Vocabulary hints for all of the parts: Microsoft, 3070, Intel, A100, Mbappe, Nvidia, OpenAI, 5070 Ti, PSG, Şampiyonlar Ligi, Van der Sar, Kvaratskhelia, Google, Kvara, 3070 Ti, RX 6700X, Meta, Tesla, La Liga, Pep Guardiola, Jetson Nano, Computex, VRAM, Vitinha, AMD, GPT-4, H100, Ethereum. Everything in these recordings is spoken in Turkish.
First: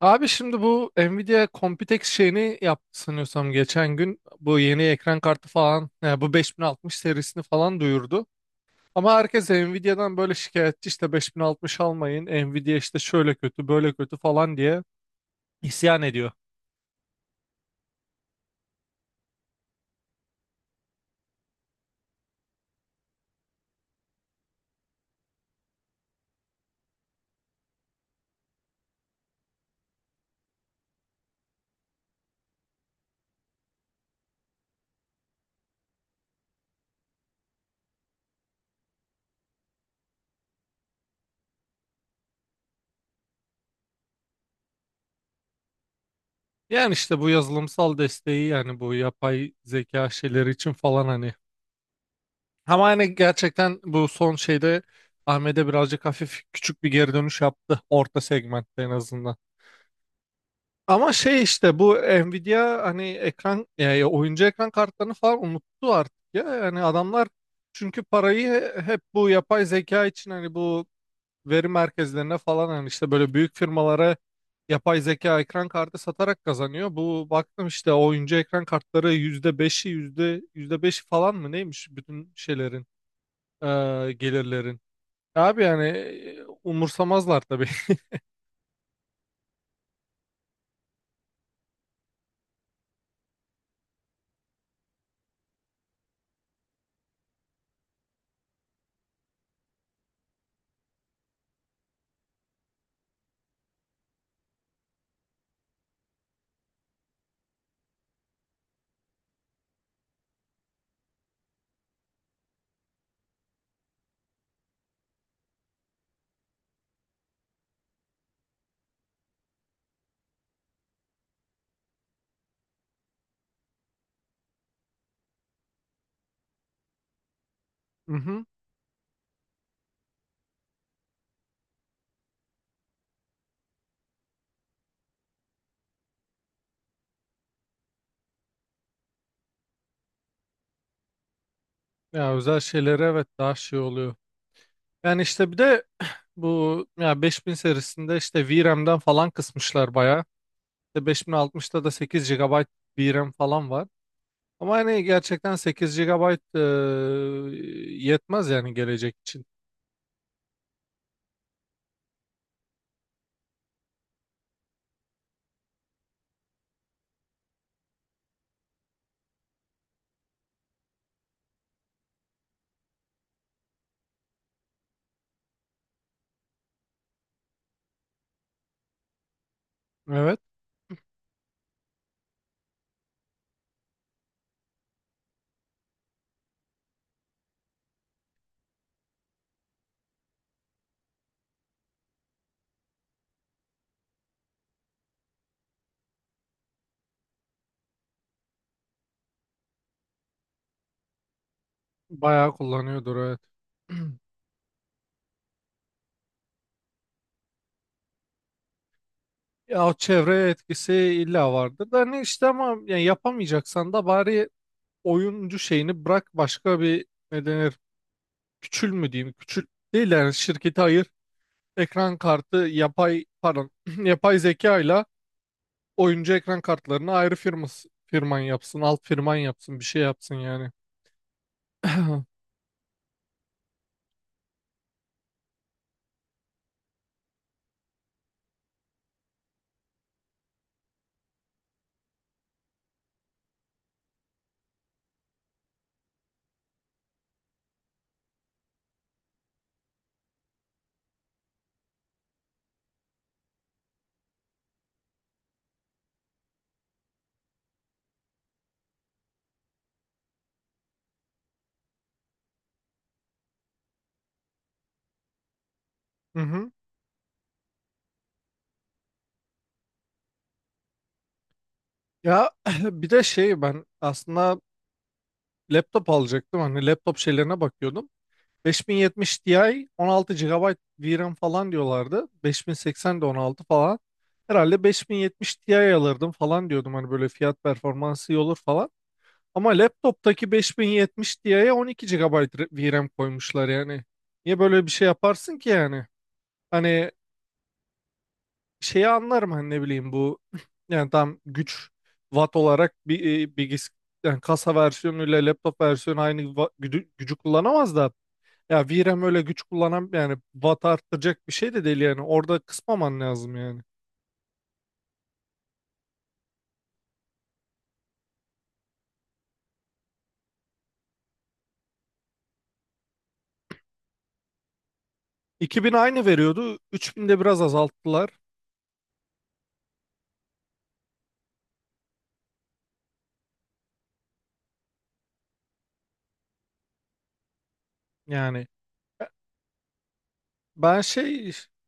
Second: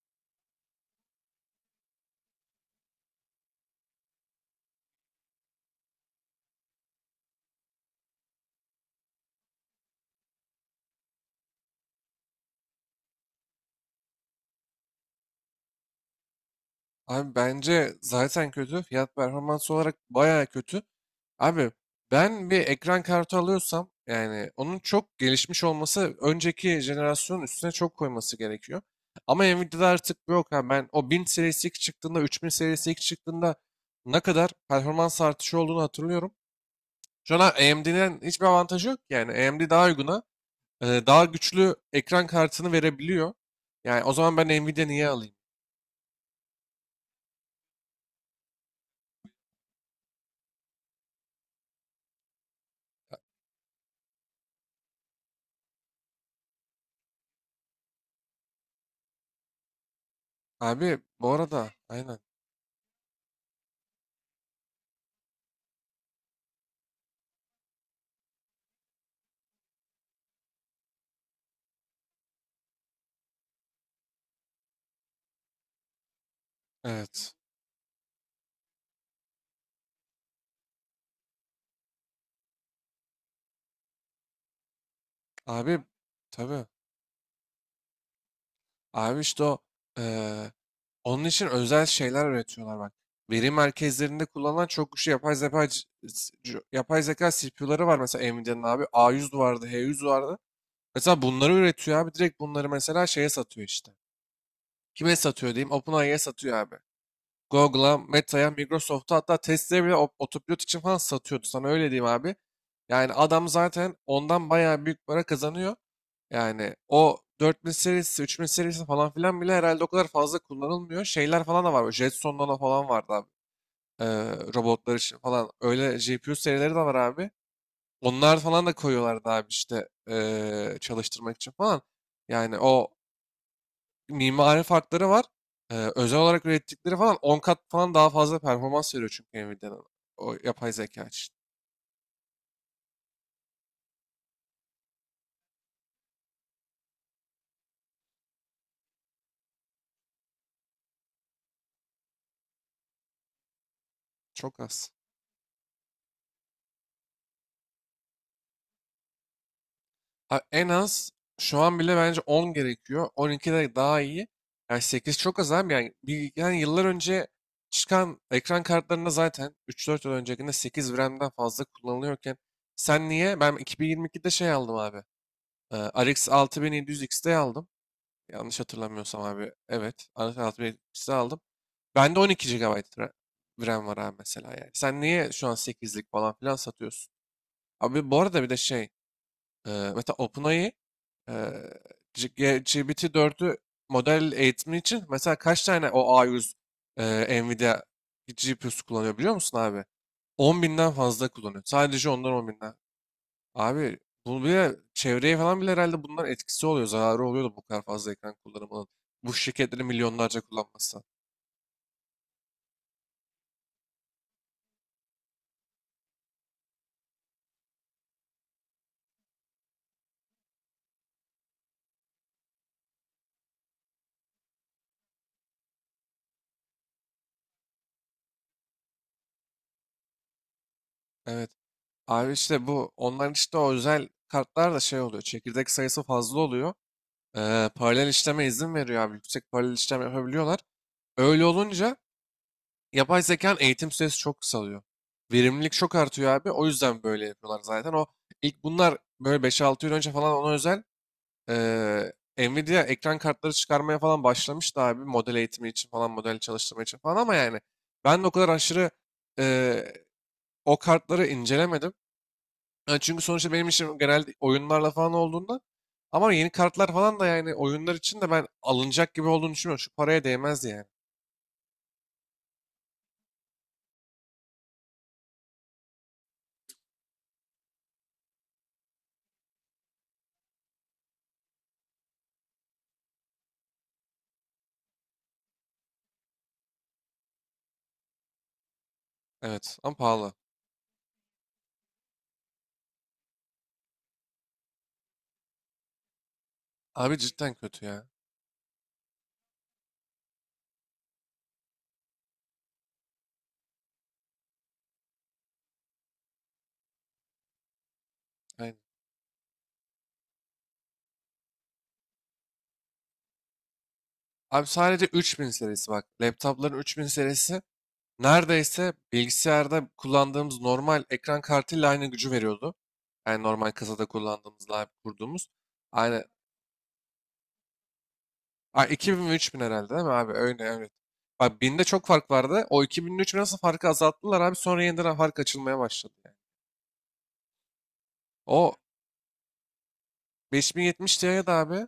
Abi, şimdi bu Nvidia Computex şeyini yaptı sanıyorsam geçen gün. Bu yeni ekran kartı falan, yani bu 5060 serisini falan duyurdu. Ama herkes Nvidia'dan böyle şikayetçi, işte 5060 almayın, Nvidia işte şöyle kötü, böyle kötü falan diye isyan ediyor. Abi bence zaten kötü. Fiyat performans olarak bayağı kötü. Abi ben bir ekran kartı alıyorsam yani onun çok gelişmiş olması önceki jenerasyonun üstüne çok koyması gerekiyor. Ama Nvidia'da artık bu yok abi. Ben o 1000 serisi ilk çıktığında 3000 serisi ilk çıktığında ne kadar performans artışı olduğunu hatırlıyorum. Şu an AMD'den hiçbir avantajı yok ki. Yani AMD daha uyguna, daha güçlü ekran kartını verebiliyor. Yani o zaman ben Nvidia niye alayım? Yani işte bu yazılımsal desteği, yani bu yapay zeka şeyleri için falan hani. Ama hani gerçekten bu son şeyde AMD birazcık hafif, küçük bir geri dönüş yaptı. Orta segmentte en azından. Abi Ama bu şey, arada işte bu aynen. Nvidia hani ekran, yani oyuncu ekran kartlarını falan unuttu artık ya. Yani adamlar çünkü parayı hep bu yapay zeka için, hani bu veri merkezlerine falan, hani işte böyle büyük firmalara yapay zeka ekran kartı satarak kazanıyor. Bu Evet. baktım, işte oyuncu ekran kartları yüzde beşi, yüzde beşi falan mı neymiş, bütün şeylerin, gelirlerin. Abi yani, Abi tabii. umursamazlar tabii. Abi işte o, eee, onun için özel şeyler üretiyorlar bak. Veri merkezlerinde kullanılan çok güçlü yapay zeka yapay zeka CPU'ları var mesela Nvidia'nın abi. A100 vardı, H100 vardı. Mesela bunları üretiyor abi. Direkt bunları mesela şeye satıyor işte. Kime satıyor diyeyim? OpenAI'ye satıyor abi. Google'a, Meta'ya, Microsoft'a hatta Tesla'ya bile otopilot için falan satıyordu. Sana öyle diyeyim abi. Yani adam zaten ondan bayağı büyük para kazanıyor. Yani o 4000 serisi, 3000 serisi falan filan bile herhalde o kadar fazla kullanılmıyor. Şeyler falan da var. Böyle Jetson Nano falan vardı abi. Ee, Robotlar için falan. Öyle GPU serileri de var abi. Hı Onlar hı. falan da koyuyorlardı abi işte, çalıştırmak için falan. Yani o mimari farkları var. Özel olarak ürettikleri falan 10 kat falan daha fazla performans veriyor çünkü Nvidia'nın o yapay zeka için. Ya özel şeylere, evet, daha şey oluyor. Yani işte bir de, bu ya, 5000 serisinde işte VRAM'den falan kısmışlar bayağı. İşte 5060'ta da 8 GB VRAM falan var. Çok Ama az. hani gerçekten 8 GB yetmez yani, gelecek için. Ha, en az şu an bile bence 10 gerekiyor. 12 de daha iyi. Yani 8 çok az abi. Yani yıllar önce çıkan ekran kartlarında zaten 3-4 yıl öncekinde 8 RAM'den fazla kullanılıyorken sen niye? Ben 2022'de şey aldım abi. RX 6700X'de aldım. Yanlış hatırlamıyorsam abi. Evet. RX Evet. 6700X'de aldım. Bende 12 gigabayt RAM var abi mesela yani. Sen niye şu an 8'lik falan filan satıyorsun? Abi bu arada bir de şey. Mesela OpenAI, Eee, GPT-4'ü model eğitimi için mesela kaç tane o A100 Nvidia GPU'su kullanıyor biliyor musun abi? 10 binden fazla kullanıyor. Sadece ondan 10 Bayağı binden. kullanıyordur, evet. Abi bu bile çevreye falan bile herhalde bunların etkisi oluyor. Zararı oluyor da bu kadar fazla ekran kullanımının. Bu şirketleri Ya, o milyonlarca çevreye etkisi kullanması. illa vardır da hani, işte ama yani yapamayacaksan da bari oyuncu şeyini bırak, başka bir, ne denir, küçül mü diyeyim? Küçül değil yani, şirketi ayır, ekran kartı yapay, pardon, yapay zeka ile oyuncu ekran kartlarını ayrı, firması firman yapsın, alt firman yapsın, bir şey yapsın yani. Evet. Abi işte bu onların işte o özel kartlar da şey oluyor. Çekirdek sayısı fazla oluyor. Paralel işleme izin veriyor abi. Yüksek paralel işlem yapabiliyorlar. Öyle olunca yapay zekanın eğitim süresi çok kısalıyor. Verimlilik çok artıyor abi. O yüzden böyle yapıyorlar zaten. O ilk bunlar böyle 5-6 yıl önce falan ona özel eee Nvidia ekran kartları çıkarmaya falan başlamıştı abi. Model eğitimi için falan, model çalıştırma için falan ama yani ben de o kadar aşırı eee, o kartları incelemedim. Yani çünkü sonuçta benim işim genelde oyunlarla falan olduğunda, ama Hı yeni hı. kartlar falan da yani oyunlar için de ben alınacak gibi olduğunu düşünmüyorum. Şu paraya değmez yani. Ya, bir de şey, ben aslında laptop alacaktım, hani laptop şeylerine bakıyordum. 5070 Ti 16 gigabayt VRAM falan diyorlardı. 5080 de 16 falan. Herhalde 5070 Ti alırdım falan diyordum, hani böyle fiyat performansı iyi olur falan. Ama Evet ama pahalı. laptoptaki 5070 Ti'ye 12 GB VRAM koymuşlar yani. Niye böyle bir şey yaparsın ki yani? Hani Abi cidden kötü ya. şeyi anlarım, hani ne bileyim, bu yani tam güç, watt olarak bir e, bilgis yani kasa versiyonuyla laptop versiyonu aynı gücü kullanamaz da, Aynen. ya VRAM öyle güç kullanan, yani watt arttıracak bir şey de değil yani. Orada kısmaman lazım yani. Abi sadece 3000 serisi bak. Laptopların 3000 serisi neredeyse bilgisayarda kullandığımız normal ekran kartıyla aynı gücü veriyordu. Yani normal kasada kullandığımızla abi kurduğumuz. 2000 Aynı. aynı veriyordu, 3000'de biraz azalttılar. Aa, 2000 ve 3000 herhalde değil mi abi? Öyle evet. Bak binde çok fark vardı. O 2000 ile 3000 nasıl farkı azalttılar abi? Sonra yeniden fark açılmaya başladı yani. Yani O ben 5070 Ti'ye de şey, abi,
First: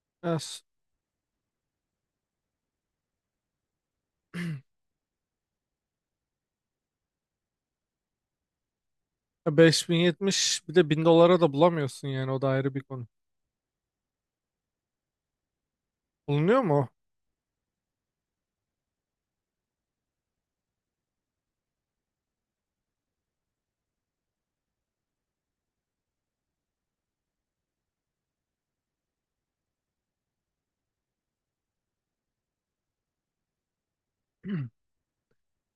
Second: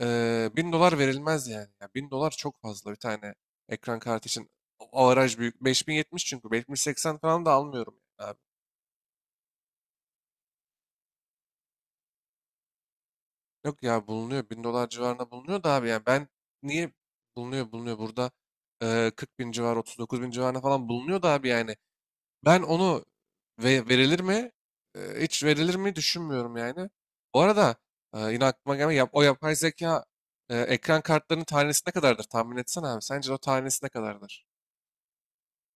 1000 dolar verilmez yani. Ya 1000 dolar çok fazla bir tane ekran kartı için. Avaraj büyük. 5070 çünkü. 5080 falan da almıyorum yani abi. ya 5070 bir de 1000 dolara da bulamıyorsun, yani o da ayrı bir konu. Yok ya, bulunuyor. 1000 dolar civarında bulunuyor da abi yani ben Bulunuyor mu o? niye, bulunuyor burada, 40 bin civarı, 39 bin civarına falan bulunuyor da abi yani. Ben onu ve verilir mi? Hiç verilir mi düşünmüyorum yani. Bu arada yine aklıma gelme yap, o yapay zeka ekran kartlarının tanesi ne kadardır tahmin etsene abi. Sence o tanesi ne kadardır?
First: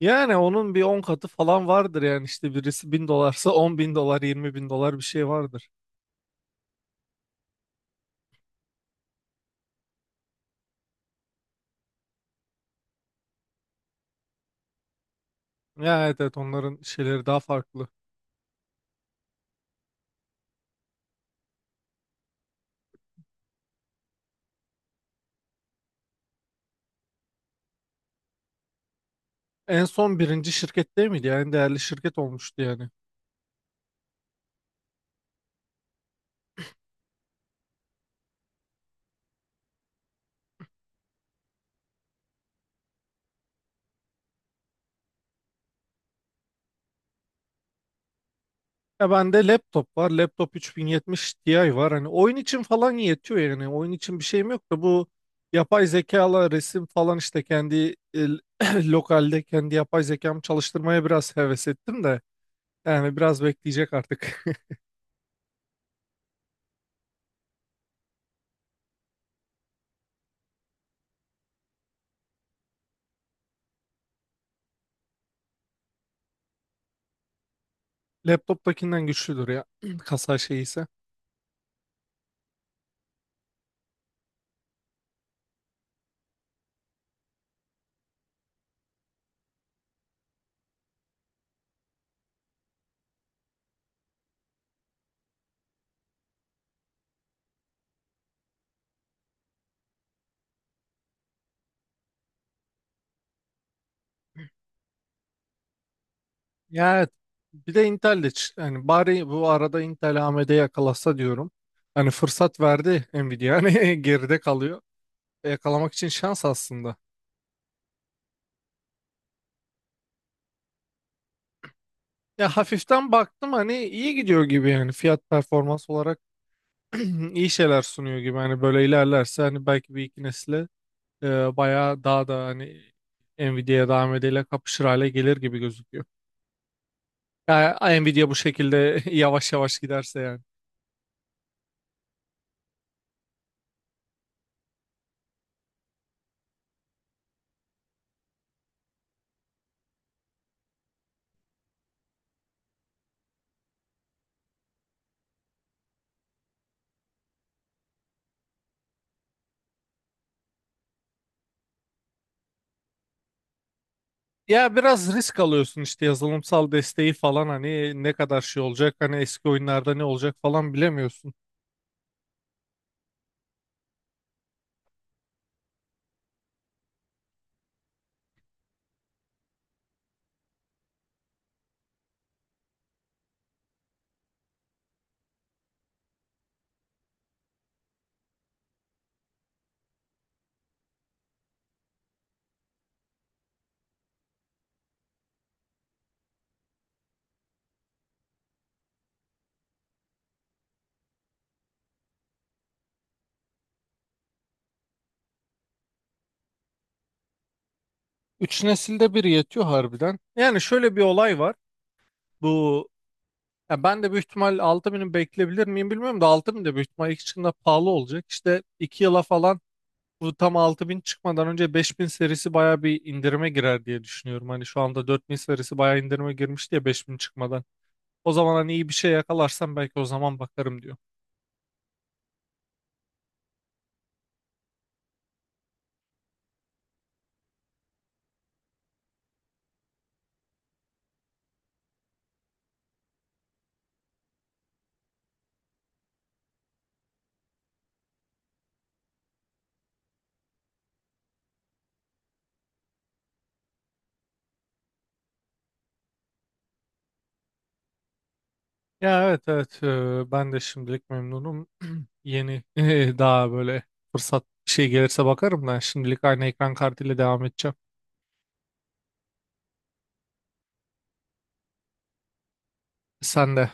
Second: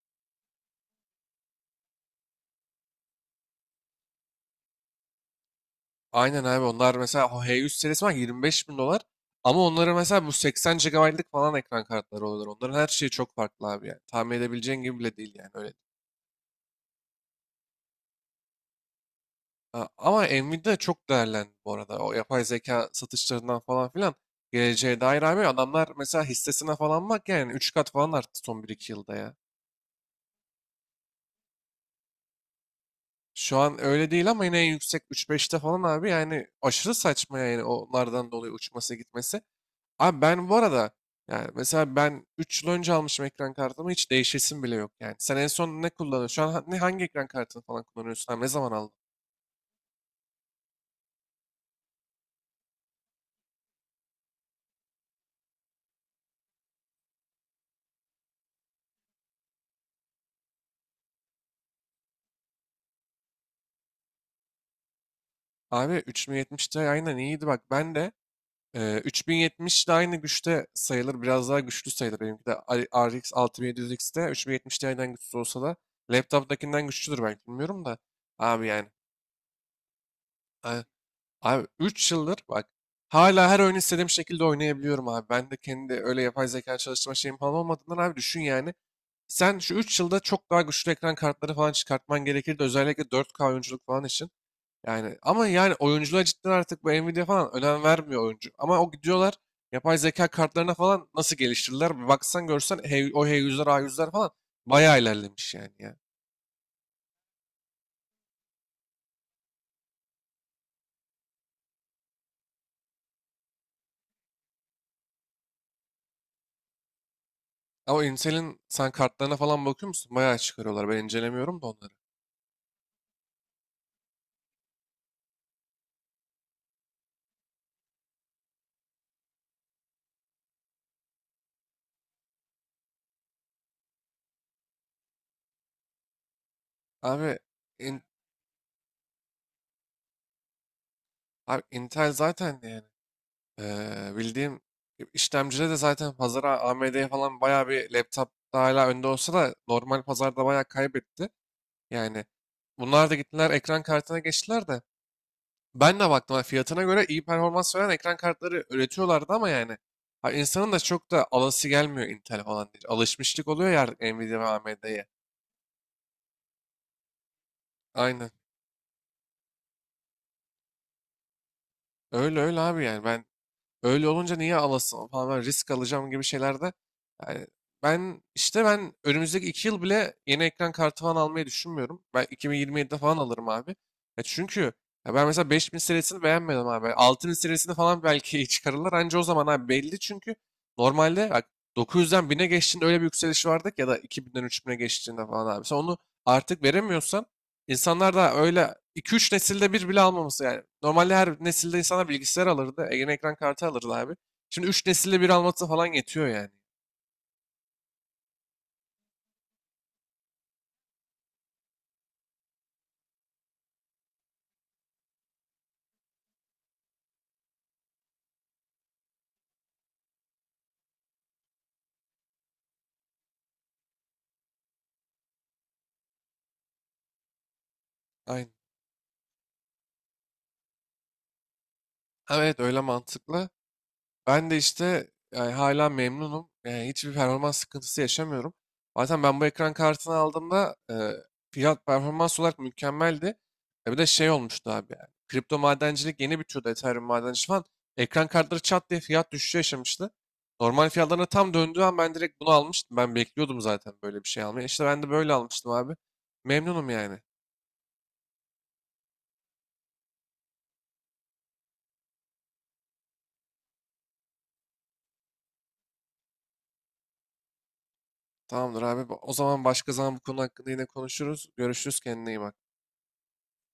Yani onun bir 10 katı falan vardır yani, işte birisi 1000 dolarsa $10.000, $20.000 bir şey vardır. Aynen abi, onlar mesela o H100 serisi var, 25 bin dolar. Ama onların mesela bu 80 gigabaytlık falan ekran kartları oluyor. Onların her şeyi çok farklı abi yani. Tahmin edebileceğin gibi bile değil yani öyle. Ya, evet evet, onların şeyleri daha farklı. Ha, ama Nvidia çok değerlendi bu arada. O yapay zeka satışlarından falan filan. Geleceğe dair abi adamlar mesela hissesine falan bak yani 3 kat falan arttı son 1-2 yılda ya. En son birinci şirket değil miydi? Yani en değerli şirket olmuştu yani. Şu an öyle değil ama yine en yüksek 3-5'te falan abi yani aşırı saçma yani onlardan dolayı uçması gitmesi. Abi ben bu arada yani mesela ben 3 yıl önce almışım ekran kartımı, hiç değişesim bile yok yani. Sen en son ne kullanıyorsun? Şu an ha- ne hangi ekran kartını falan kullanıyorsun? Abi ne zaman aldın? Ya bende laptop var. Laptop 3070 Ti var. Hani oyun için falan yetiyor yani. Oyun için bir şeyim yok da, bu yapay zekalı resim falan işte, kendi lokalde kendi yapay zekamı çalıştırmaya biraz heves ettim de. Yani biraz bekleyecek artık. Abi 3070 Ti aynen iyiydi bak. Ben de 3070 de aynı güçte sayılır. Biraz daha güçlü sayılır. Benimki de RX 6700X'te 3070 Ti'den güçsüz olsa da laptop'takinden güçlüdür belki, bilmiyorum da. Abi yani. Laptoptakinden güçlüdür ya. Kasa şeyi ise. Abi 3 yıldır bak hala her oyun istediğim şekilde oynayabiliyorum abi. Ben de kendi öyle yapay zeka çalıştırma şeyim falan olmadığından abi düşün yani. Sen şu 3 yılda çok daha güçlü ekran kartları falan çıkartman gerekirdi. Özellikle 4K oyunculuk falan için. Yani ama yani oyunculuğa cidden artık bu Nvidia falan önem vermiyor oyuncu. Ama o gidiyorlar yapay zeka kartlarına falan nasıl geliştirdiler. Bir baksan görsen, o h yüzler a yüzler falan bayağı ilerlemiş yani ya. Ya evet. Bir de Intel de hani, bari bu arada Intel, AMD yakalasa diyorum. Hani fırsat verdi Nvidia. Hani geride kalıyor. Yakalamak için şans aslında. Ama Intel'in sen kartlarına falan bakıyor musun? Bayağı çıkarıyorlar. Ben incelemiyorum da onları. Ya hafiften baktım, hani iyi gidiyor gibi yani fiyat performans olarak, iyi şeyler sunuyor gibi, hani böyle ilerlerse hani belki bir iki nesle bayağı daha da hani Nvidia'ya, daha AMD'yle kapışır hale gelir gibi gözüküyor. Abi Ya Nvidia bu şekilde yavaş yavaş giderse yani. Abi Intel zaten yani bildiğim işlemcide de zaten pazara AMD'ye falan bayağı bir, laptopta hala önde olsa da normal pazarda bayağı kaybetti. Yani bunlar da gittiler ekran kartına geçtiler de, ben de baktım ha, fiyatına göre iyi performans veren ekran kartları üretiyorlardı ama yani ha, insanın da çok da alası gelmiyor Intel falan diye. Alışmışlık oluyor ya artık Nvidia ve Ya AMD'ye. biraz risk alıyorsun işte, yazılımsal desteği falan hani ne Aynen. kadar şey olacak, hani eski oyunlarda ne olacak falan, bilemiyorsun. Öyle öyle abi yani ben, öyle olunca niye alasın falan, ben risk alacağım gibi şeylerde. Yani ben işte önümüzdeki 2 yıl bile yeni ekran kartı falan almayı düşünmüyorum. Ben 2027'de falan alırım abi. Ya çünkü ya ben mesela 5000 serisini beğenmedim abi. 6000 serisini falan belki iyi çıkarırlar. Anca o zaman abi belli çünkü normalde bak 900'den 1000'e geçtiğinde öyle bir yükseliş vardı ki, ya da 2000'den 3000'e geçtiğinde falan abi. Sen onu artık veremiyorsan İnsanlar da öyle 2-3 nesilde bir bile almaması yani. Normalde her nesilde insanlar bilgisayar alırdı. Yeni ekran kartı alırdı abi. Şimdi 3 nesilde bir alması falan yetiyor yani. Üç nesilde bir yetiyor harbiden. Yani şöyle bir olay var. Bu Ya ben de büyük ihtimal 6000'i bekleyebilir miyim bilmiyorum da, 6000 de büyük ihtimal ilk çıktığında pahalı olacak. İşte 2 yıla falan, bu tam 6000 çıkmadan önce 5000 serisi baya bir indirime girer diye düşünüyorum. Hani şu anda 4000 serisi baya indirime girmiş diye, 5000 çıkmadan. O Aynen. zaman hani iyi bir şey yakalarsam belki o zaman bakarım diyor. Evet öyle mantıklı. Ben de işte yani hala memnunum. Yani hiçbir performans sıkıntısı yaşamıyorum. Zaten ben bu ekran kartını aldığımda fiyat performans olarak mükemmeldi. E bir de şey olmuştu abi yani. Kripto madencilik yeni bitiyordu, Ethereum madenciliği falan. Ekran kartları çat diye fiyat düşüşü yaşamıştı. Normal fiyatlarına tam döndüğü an ben direkt bunu almıştım. Ben bekliyordum zaten böyle bir şey almayı. İşte ben de böyle almıştım abi. Memnunum yani. Ya, evet evet, ben de şimdilik memnunum. Yeni daha böyle fırsat bir şey gelirse bakarım, ben şimdilik aynı ekran kartıyla devam edeceğim. Tamamdır abi. O zaman başka zaman bu konu hakkında yine konuşuruz. Görüşürüz. Kendine iyi bak. Sen de.